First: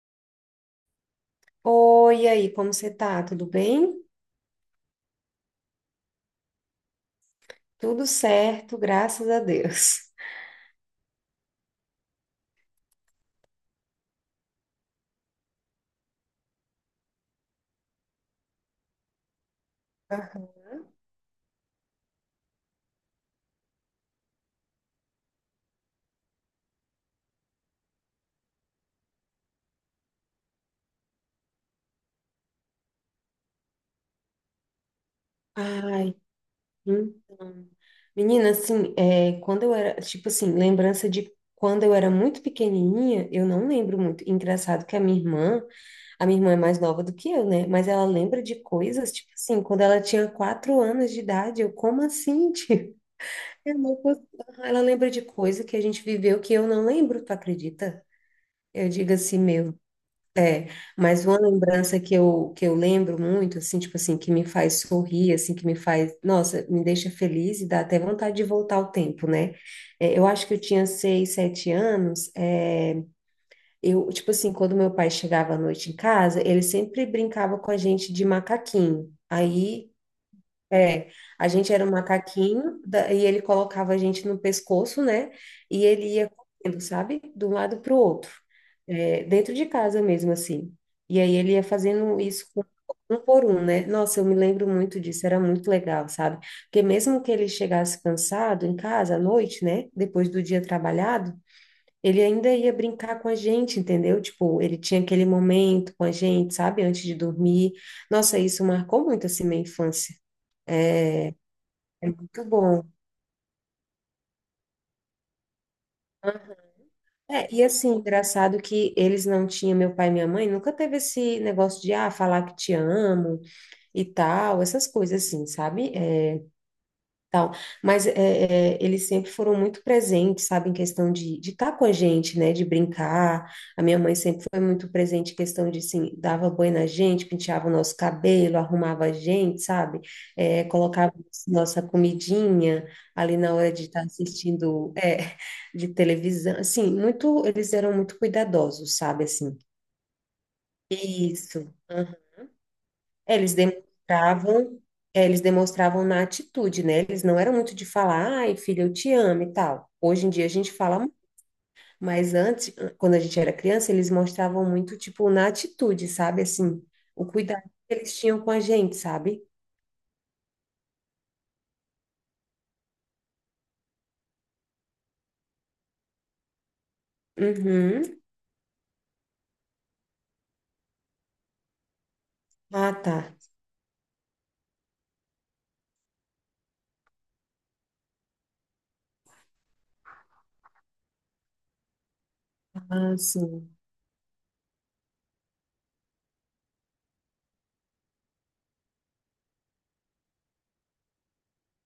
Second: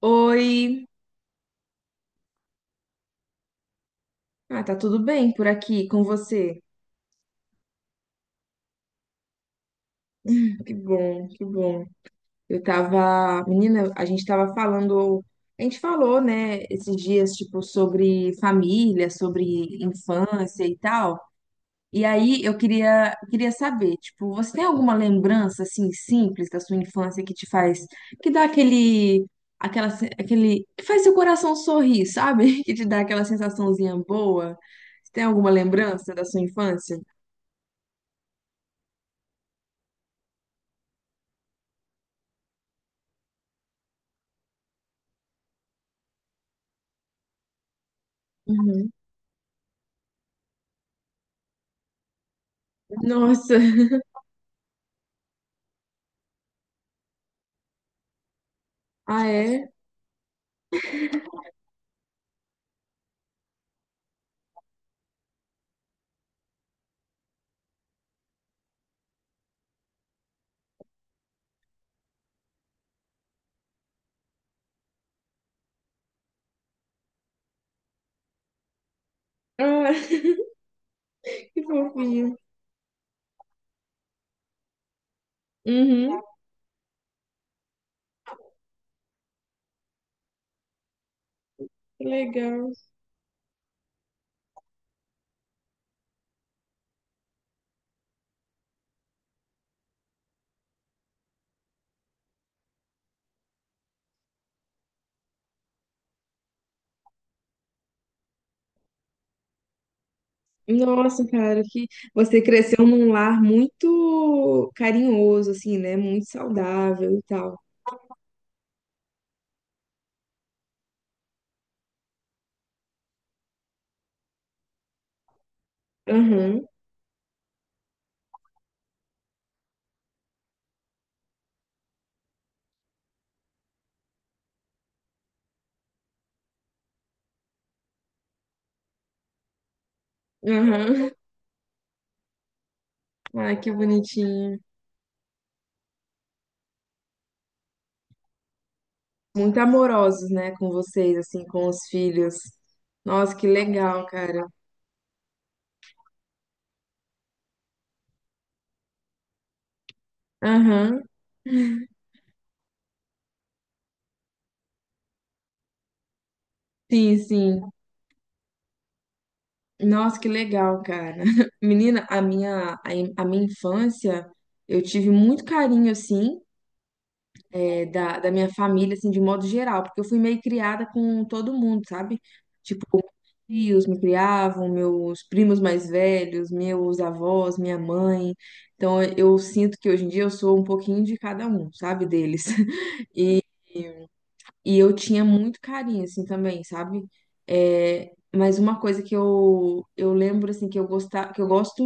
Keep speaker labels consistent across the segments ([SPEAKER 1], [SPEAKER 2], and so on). [SPEAKER 1] Oi,
[SPEAKER 2] Oi, e aí, como você tá? Tudo bem?
[SPEAKER 1] tá tudo bem por aqui com você?
[SPEAKER 2] Tudo certo, graças a Deus.
[SPEAKER 1] Que bom, que bom. Eu tava, menina, a gente tava falando, a gente falou, né, esses dias, tipo, sobre família, sobre
[SPEAKER 2] Aham.
[SPEAKER 1] infância e tal. E aí eu queria saber, tipo, você tem alguma lembrança assim simples da sua infância que te faz, que dá aquele, aquela, se- aquele, que faz seu coração sorrir, sabe? Que te dá aquela sensaçãozinha boa? Você tem alguma lembrança
[SPEAKER 2] Ai,
[SPEAKER 1] da sua infância?
[SPEAKER 2] então. Menina, assim, é, quando eu era, tipo assim, lembrança de quando eu era muito pequenininha, eu não lembro muito. Engraçado que a minha irmã é mais nova do que eu, né? Mas ela lembra de coisas, tipo assim, quando ela tinha 4 anos de idade, eu, como assim, tio?
[SPEAKER 1] Nossa,
[SPEAKER 2] Eu não consigo. Ela lembra de coisa que a gente viveu que eu não lembro, tu acredita? Eu digo
[SPEAKER 1] ah
[SPEAKER 2] assim,
[SPEAKER 1] é?
[SPEAKER 2] meu. É, mas uma lembrança que eu lembro muito, assim, tipo assim, que me faz sorrir, assim, que me faz, nossa, me deixa feliz e dá até vontade de voltar ao tempo, né? É, eu acho que eu tinha 6, 7 anos, é, eu, tipo assim, quando meu pai chegava à noite em casa, ele sempre brincava com a gente de macaquinho. Aí
[SPEAKER 1] Ah,
[SPEAKER 2] é, a
[SPEAKER 1] que
[SPEAKER 2] gente era um
[SPEAKER 1] fofinho.
[SPEAKER 2] macaquinho e ele colocava a gente no pescoço, né? E ele
[SPEAKER 1] Uhum,
[SPEAKER 2] ia correndo, sabe? De um lado para o outro, é, dentro de casa mesmo, assim. E aí ele ia
[SPEAKER 1] que
[SPEAKER 2] fazendo isso
[SPEAKER 1] legal.
[SPEAKER 2] um por um, né? Nossa, eu me lembro muito disso, era muito legal, sabe? Porque mesmo que ele chegasse cansado em casa à noite, né? Depois do dia trabalhado, ele ainda ia brincar com a gente, entendeu? Tipo, ele tinha aquele momento com a gente, sabe? Antes de dormir. Nossa, isso marcou muito assim minha infância.
[SPEAKER 1] Nossa, cara, que você
[SPEAKER 2] Muito
[SPEAKER 1] cresceu
[SPEAKER 2] bom.
[SPEAKER 1] num lar muito carinhoso, assim, né? Muito saudável e
[SPEAKER 2] É,
[SPEAKER 1] tal.
[SPEAKER 2] e assim, engraçado que eles não tinham, meu pai e minha mãe, nunca teve esse negócio de, ah, falar que te amo e tal, essas coisas assim, sabe? É,
[SPEAKER 1] Aham,
[SPEAKER 2] tal. Mas é, é, eles sempre foram muito presentes, sabe, em questão de estar com a gente, né, de brincar. A minha mãe sempre foi muito presente em questão de, assim, dava banho na gente, penteava o nosso cabelo, arrumava a gente, sabe, é,
[SPEAKER 1] aham.
[SPEAKER 2] colocava nossa comidinha ali na
[SPEAKER 1] Ai, que
[SPEAKER 2] hora de estar
[SPEAKER 1] bonitinho.
[SPEAKER 2] assistindo, é, de televisão. Assim, muito, eles eram muito cuidadosos, sabe, assim.
[SPEAKER 1] Muito amorosos, né, com vocês, assim,
[SPEAKER 2] Isso.
[SPEAKER 1] com os filhos. Nossa,
[SPEAKER 2] É,
[SPEAKER 1] que
[SPEAKER 2] eles
[SPEAKER 1] legal, cara.
[SPEAKER 2] demonstravam, é, eles demonstravam na atitude, né? Eles não eram muito de falar, ai, filha, eu te amo e tal. Hoje em dia a gente fala,
[SPEAKER 1] Aham,
[SPEAKER 2] mas antes, quando a gente era criança, eles mostravam muito, tipo, na atitude, sabe? Assim,
[SPEAKER 1] sim,
[SPEAKER 2] o cuidado
[SPEAKER 1] sim.
[SPEAKER 2] que eles tinham com a gente, sabe?
[SPEAKER 1] Nossa, que legal, cara. Menina, a minha infância, eu tive muito carinho, assim, é, da,
[SPEAKER 2] Uhum.
[SPEAKER 1] da minha família, assim, de modo geral, porque eu fui meio criada com todo mundo, sabe? Tipo,
[SPEAKER 2] Ah,
[SPEAKER 1] meus
[SPEAKER 2] tá.
[SPEAKER 1] tios me criavam, meus primos mais velhos, meus avós, minha mãe. Então, eu sinto que hoje em dia eu sou um pouquinho de cada um, sabe, deles.
[SPEAKER 2] Ah,
[SPEAKER 1] E
[SPEAKER 2] sim.
[SPEAKER 1] e eu tinha muito carinho, assim, também, sabe? É, mas uma coisa que eu lembro, assim, que eu gostava, que eu gosto,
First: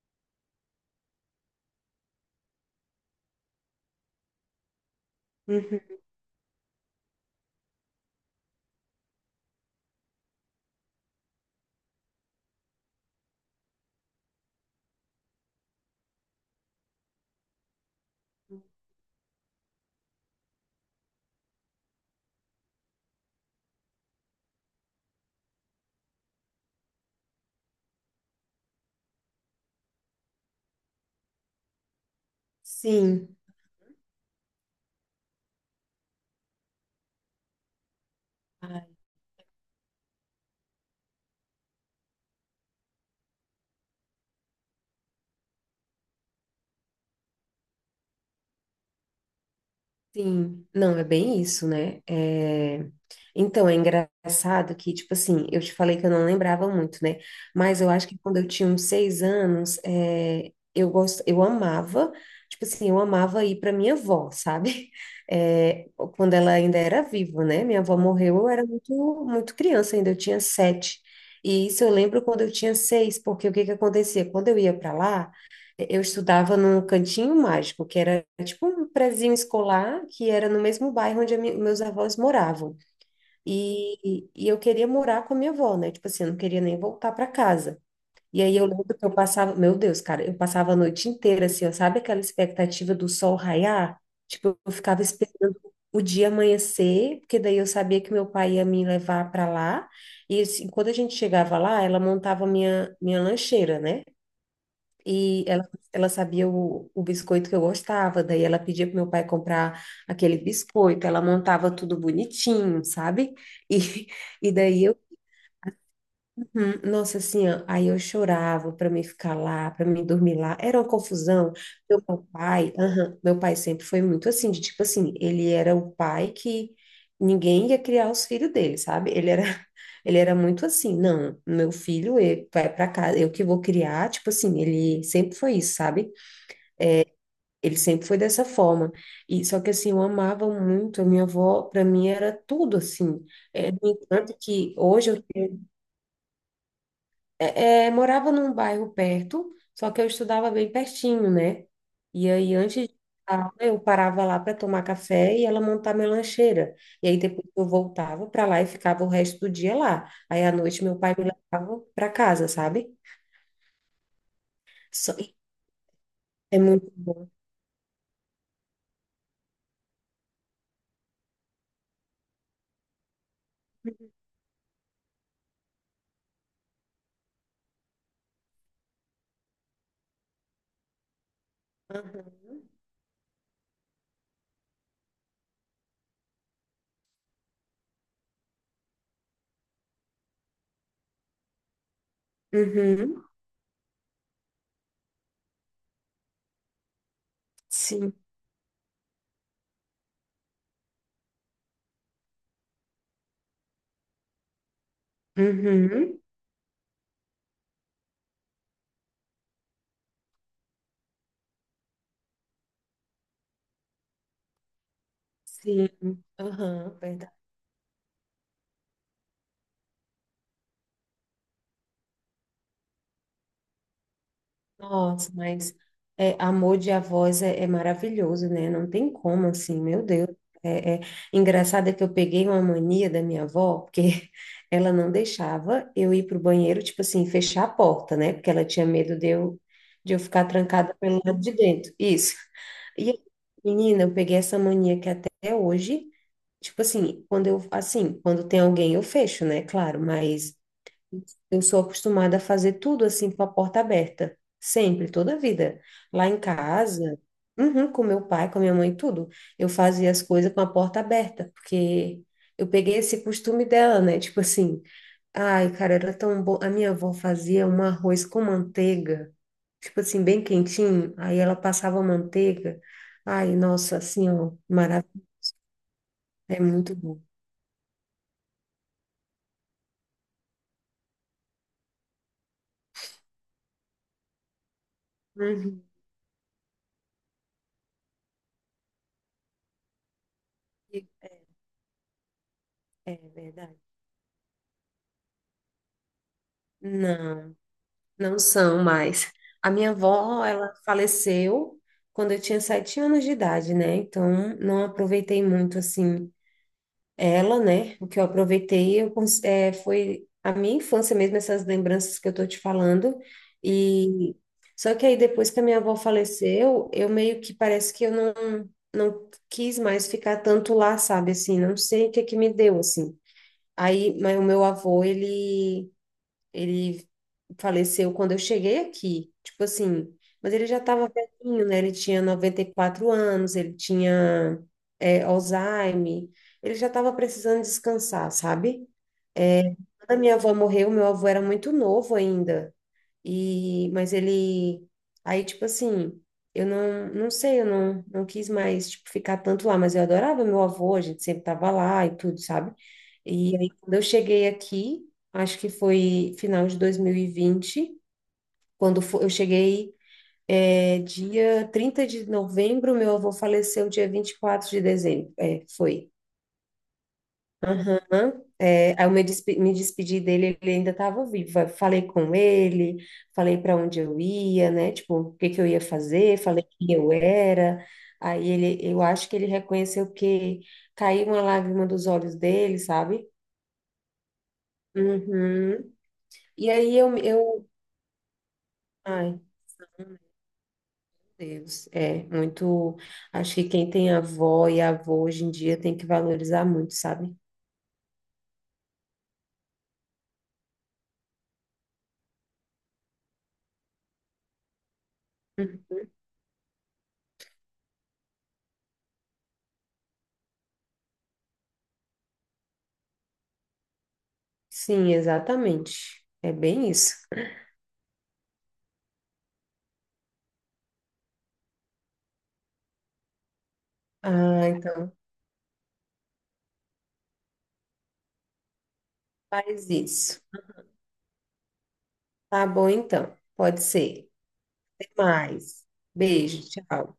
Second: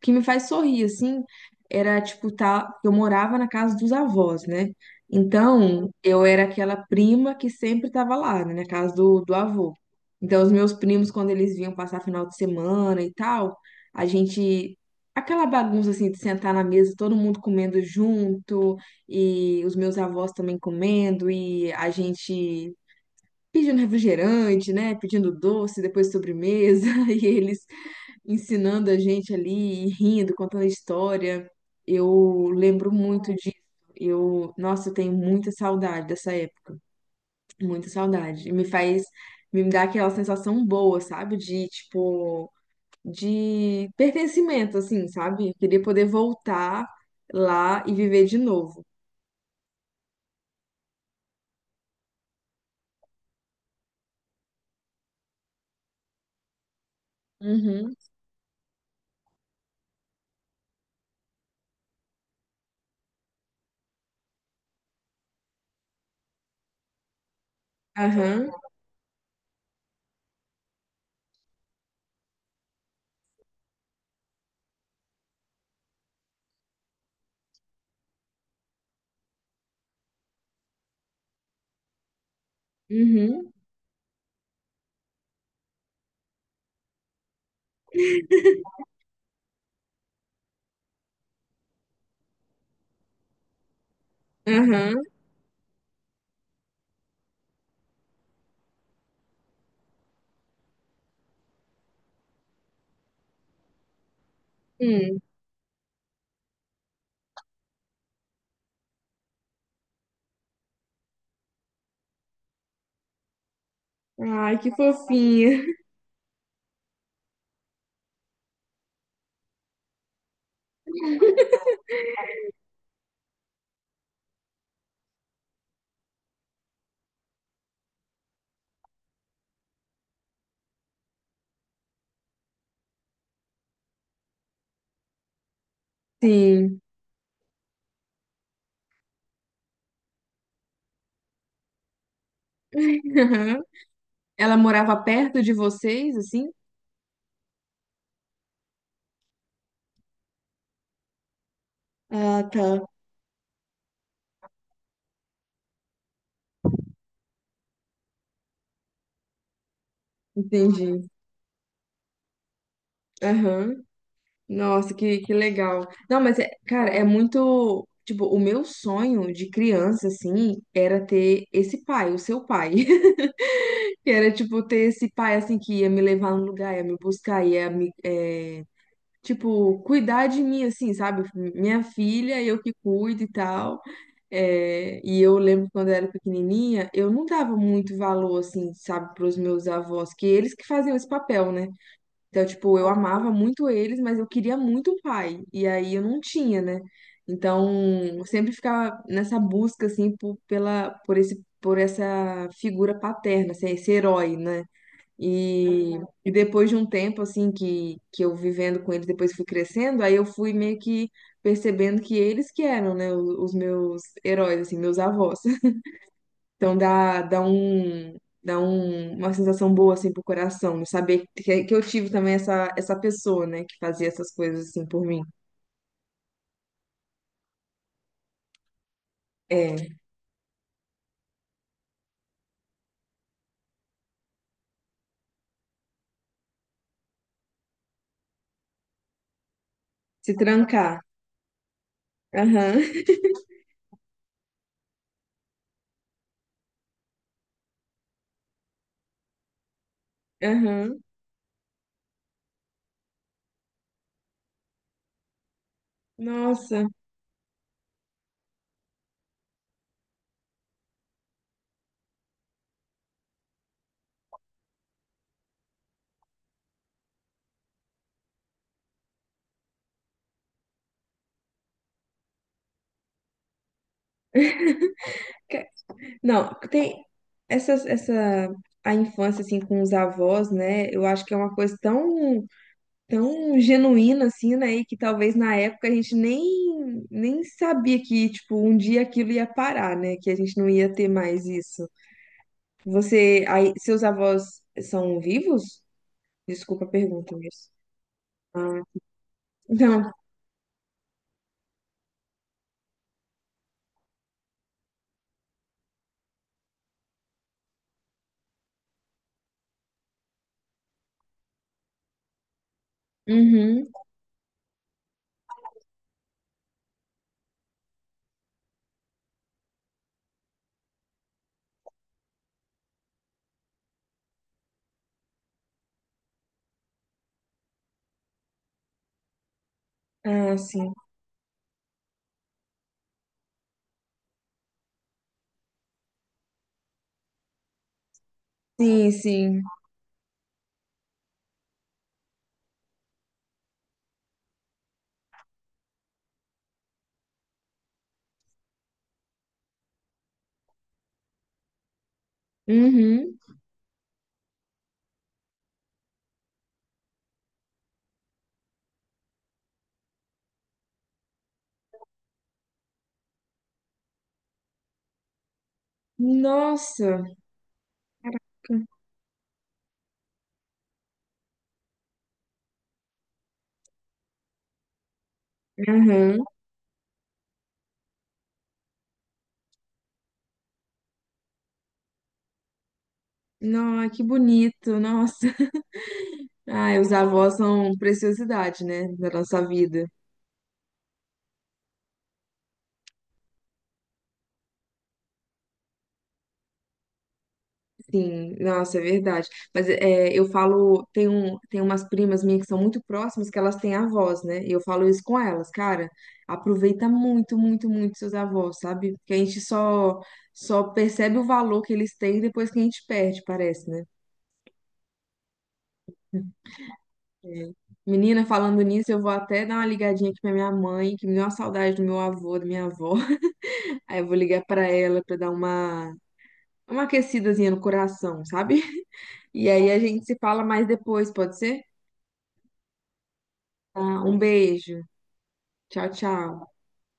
[SPEAKER 1] que me faz sorrir, assim, era, tipo, tá, eu morava na casa dos avós, né?
[SPEAKER 2] Uhum.
[SPEAKER 1] Então, eu era aquela prima que sempre tava lá, né, na casa do avô. Então, os meus primos, quando eles vinham passar final de semana e tal, a gente... Aquela bagunça, assim, de sentar na mesa, todo mundo comendo junto e os meus avós também comendo, e a gente pedindo refrigerante, né? Pedindo doce, depois sobremesa, e eles ensinando a gente ali, e rindo, contando a história. Eu lembro muito
[SPEAKER 2] Sim.
[SPEAKER 1] disso. Eu, nossa, eu tenho muita saudade dessa época, muita saudade. E me
[SPEAKER 2] Ah,
[SPEAKER 1] faz, me dá aquela sensação boa, sabe? De, tipo, de pertencimento, assim, sabe? Eu queria poder voltar lá e viver de novo.
[SPEAKER 2] sim, não, é bem isso, né? É. Então, é engraçado que, tipo assim, eu te falei que eu não lembrava muito, né? Mas eu
[SPEAKER 1] Uhum.
[SPEAKER 2] acho que quando eu tinha uns 6 anos, é, eu amava, tipo assim, eu amava ir para minha avó, sabe? É, quando ela ainda era viva, né? Minha avó morreu, eu
[SPEAKER 1] Aham.
[SPEAKER 2] era muito, muito criança ainda, eu tinha 7. E isso eu lembro quando eu tinha 6, porque o que que acontecia? Quando eu ia para lá, eu estudava num cantinho mágico, que era tipo um prezinho escolar, que era no mesmo bairro onde meus avós moravam.
[SPEAKER 1] Uhum.
[SPEAKER 2] E eu queria morar com a minha avó, né? Tipo assim, eu não queria nem voltar para casa. E aí eu lembro que eu passava, meu Deus, cara, eu passava a noite inteira assim, ó, sabe aquela expectativa do sol raiar? Tipo, eu
[SPEAKER 1] Aham.
[SPEAKER 2] ficava esperando o dia amanhecer, porque daí eu sabia que meu pai ia me levar para lá. E assim, quando a gente chegava lá, ela montava minha lancheira, né?
[SPEAKER 1] Hum.
[SPEAKER 2] E ela sabia o biscoito que eu gostava, daí ela pedia pro meu pai comprar aquele biscoito, ela montava tudo bonitinho, sabe? E, e
[SPEAKER 1] Ai, que
[SPEAKER 2] daí eu,
[SPEAKER 1] fofinha.
[SPEAKER 2] uhum, nossa, assim, ó, aí eu chorava para mim ficar lá, para mim dormir lá, era uma confusão. Meu meu pai sempre foi muito assim, de tipo assim, ele era o pai que ninguém ia criar os filhos dele, sabe? Ele era ele era muito assim, não, meu filho ele vai para casa, eu que vou criar, tipo assim, ele sempre foi isso, sabe?
[SPEAKER 1] Sim.
[SPEAKER 2] Ele sempre foi dessa forma. E só que assim, eu amava muito a minha avó, para mim era tudo assim.
[SPEAKER 1] Aham.
[SPEAKER 2] É, no entanto
[SPEAKER 1] Ela
[SPEAKER 2] que
[SPEAKER 1] morava
[SPEAKER 2] hoje eu
[SPEAKER 1] perto de
[SPEAKER 2] tenho.
[SPEAKER 1] vocês, assim?
[SPEAKER 2] É, morava num bairro perto, só que eu estudava bem pertinho, né? E
[SPEAKER 1] Ah,
[SPEAKER 2] aí
[SPEAKER 1] tá.
[SPEAKER 2] antes de aula, eu parava lá para tomar café e ela montar minha lancheira. E aí depois eu voltava para lá e ficava o resto do dia lá. Aí à noite meu
[SPEAKER 1] Entendi.
[SPEAKER 2] pai me levava para casa, sabe?
[SPEAKER 1] Aham. Nossa,
[SPEAKER 2] Só.
[SPEAKER 1] que legal. Não, mas, é,
[SPEAKER 2] É
[SPEAKER 1] cara,
[SPEAKER 2] muito
[SPEAKER 1] é
[SPEAKER 2] bom.
[SPEAKER 1] muito. Tipo, o meu sonho de criança, assim, era ter esse pai, o seu pai. Que era, tipo, ter esse pai, assim, que ia me levar no lugar, ia me buscar, ia me, é, tipo, cuidar de mim, assim, sabe? Minha filha, eu
[SPEAKER 2] Aham.
[SPEAKER 1] que cuido e tal. É, e eu lembro quando eu era pequenininha, eu não dava muito valor, assim, sabe, para os meus avós, que eles que faziam esse papel, né? Então, tipo, eu
[SPEAKER 2] Uhum.
[SPEAKER 1] amava muito eles, mas eu queria muito um pai, e aí eu não tinha, né? Então,
[SPEAKER 2] Sim.
[SPEAKER 1] eu sempre ficava nessa busca, assim, por, pela, por esse, por essa figura paterna, assim, esse herói, né? E, uhum,
[SPEAKER 2] Uhum.
[SPEAKER 1] e depois de um tempo, assim, que eu vivendo com eles, depois fui crescendo, aí eu fui meio que percebendo que eles que eram, né, os meus heróis, assim, meus avós.
[SPEAKER 2] Sim,
[SPEAKER 1] Então
[SPEAKER 2] aham,
[SPEAKER 1] dá,
[SPEAKER 2] verdade.
[SPEAKER 1] dá um, dá um, uma sensação boa, assim, pro coração, de saber que eu tive também essa pessoa, né, que fazia essas coisas, assim, por mim.
[SPEAKER 2] Nossa, mas é, amor de avós é, é maravilhoso, né? Não tem como, assim,
[SPEAKER 1] É,
[SPEAKER 2] meu Deus. É, é. Engraçado é que eu peguei uma mania da minha avó, porque ela não deixava eu ir para o banheiro, tipo assim, fechar a porta, né? Porque ela tinha medo de eu
[SPEAKER 1] se
[SPEAKER 2] ficar trancada
[SPEAKER 1] trancar.
[SPEAKER 2] pelo lado de dentro. Isso.
[SPEAKER 1] Aham,
[SPEAKER 2] E, aí, menina, eu peguei essa mania que até hoje, tipo assim, quando eu, assim, quando tem alguém, eu fecho, né? Claro, mas.
[SPEAKER 1] aham.
[SPEAKER 2] Eu sou acostumada a fazer tudo assim com a porta aberta, sempre, toda a vida. Lá em
[SPEAKER 1] Nossa.
[SPEAKER 2] casa, uhum, com meu pai, com a minha mãe, tudo. Eu fazia as coisas com a porta aberta, porque eu peguei esse costume dela, né? Tipo assim, ai, cara, era tão bom. A minha avó fazia um arroz com manteiga, tipo assim, bem quentinho. Aí ela passava manteiga. Ai, nossa, assim, ó, maravilha.
[SPEAKER 1] Não,
[SPEAKER 2] É muito
[SPEAKER 1] tem
[SPEAKER 2] bom.
[SPEAKER 1] essa, essa a infância assim com os avós, né? Eu acho que é uma coisa tão genuína assim, né? E que talvez na
[SPEAKER 2] Uhum.
[SPEAKER 1] época a gente nem sabia que tipo um dia aquilo ia parar, né? Que a gente não ia ter mais isso.
[SPEAKER 2] É
[SPEAKER 1] Você, aí,
[SPEAKER 2] verdade.
[SPEAKER 1] seus avós são vivos? Desculpa a pergunta,
[SPEAKER 2] Não.
[SPEAKER 1] mas
[SPEAKER 2] Não
[SPEAKER 1] ah,
[SPEAKER 2] são mais. A minha
[SPEAKER 1] não.
[SPEAKER 2] avó, ela faleceu quando eu tinha 7 anos de idade, né? Então, não aproveitei muito, assim, ela, né? O que eu aproveitei eu, foi a minha infância mesmo, essas lembranças que eu tô te falando.
[SPEAKER 1] Uhum.
[SPEAKER 2] E só que aí, depois que a minha avó faleceu, eu meio que parece que eu não quis mais ficar tanto lá, sabe? Assim, não sei o que que me deu, assim. Aí, mas o meu avô, ele ele faleceu quando eu cheguei aqui. Tipo assim, mas
[SPEAKER 1] Ah,
[SPEAKER 2] ele já
[SPEAKER 1] sim.
[SPEAKER 2] estava velhinho, né? Ele tinha 94 anos, ele tinha é, Alzheimer, ele já estava precisando descansar, sabe?
[SPEAKER 1] Sim, sim.
[SPEAKER 2] Quando a minha avó morreu, meu avô era muito novo ainda. E, mas ele, aí, tipo assim, eu não sei, eu não quis mais, tipo, ficar tanto lá, mas eu adorava meu avô, a gente sempre tava lá e tudo, sabe?
[SPEAKER 1] Uhum.
[SPEAKER 2] E aí, quando eu cheguei aqui, acho que foi final de 2020 quando eu cheguei, é, dia 30 de novembro, meu avô faleceu dia 24 de dezembro, é, foi.
[SPEAKER 1] Nossa.
[SPEAKER 2] Aham.
[SPEAKER 1] Caraca.
[SPEAKER 2] É, aí eu me despedi dele, ele ainda estava vivo. Eu falei com ele, falei para onde eu ia, né? Tipo, o que que eu ia fazer,
[SPEAKER 1] Uhum.
[SPEAKER 2] falei quem eu era. Aí ele, eu acho que ele reconheceu que caiu uma lágrima dos olhos dele, sabe?
[SPEAKER 1] Não, que bonito. Nossa.
[SPEAKER 2] Uhum. E aí
[SPEAKER 1] Ah, os avós são preciosidade, né, da
[SPEAKER 2] ai, meu
[SPEAKER 1] nossa vida.
[SPEAKER 2] Deus, é muito. Acho que quem tem avó e avô hoje em dia tem que valorizar muito, sabe?
[SPEAKER 1] Sim, nossa, é verdade. Mas é, eu falo, tem, um, tem umas primas minhas que são muito próximas que elas têm avós, né? E eu falo isso com elas,
[SPEAKER 2] Uhum.
[SPEAKER 1] cara, aproveita muito, muito, muito seus avós, sabe? Porque a gente só, só percebe o valor que eles têm depois que a gente perde, parece, né?
[SPEAKER 2] Sim, exatamente. É bem isso.
[SPEAKER 1] É. Menina, falando nisso, eu vou até dar uma ligadinha aqui pra minha mãe, que me deu uma saudade do meu avô, da minha avó. Aí eu vou ligar
[SPEAKER 2] Ah,
[SPEAKER 1] pra
[SPEAKER 2] então
[SPEAKER 1] ela pra dar uma aquecidazinha no coração, sabe? E
[SPEAKER 2] faz
[SPEAKER 1] aí a gente se
[SPEAKER 2] isso.
[SPEAKER 1] fala mais depois, pode ser?
[SPEAKER 2] Tá bom, então. Pode
[SPEAKER 1] Tá,
[SPEAKER 2] ser.
[SPEAKER 1] um beijo.
[SPEAKER 2] Até mais.
[SPEAKER 1] Tchau,
[SPEAKER 2] Beijo,
[SPEAKER 1] tchau.
[SPEAKER 2] tchau.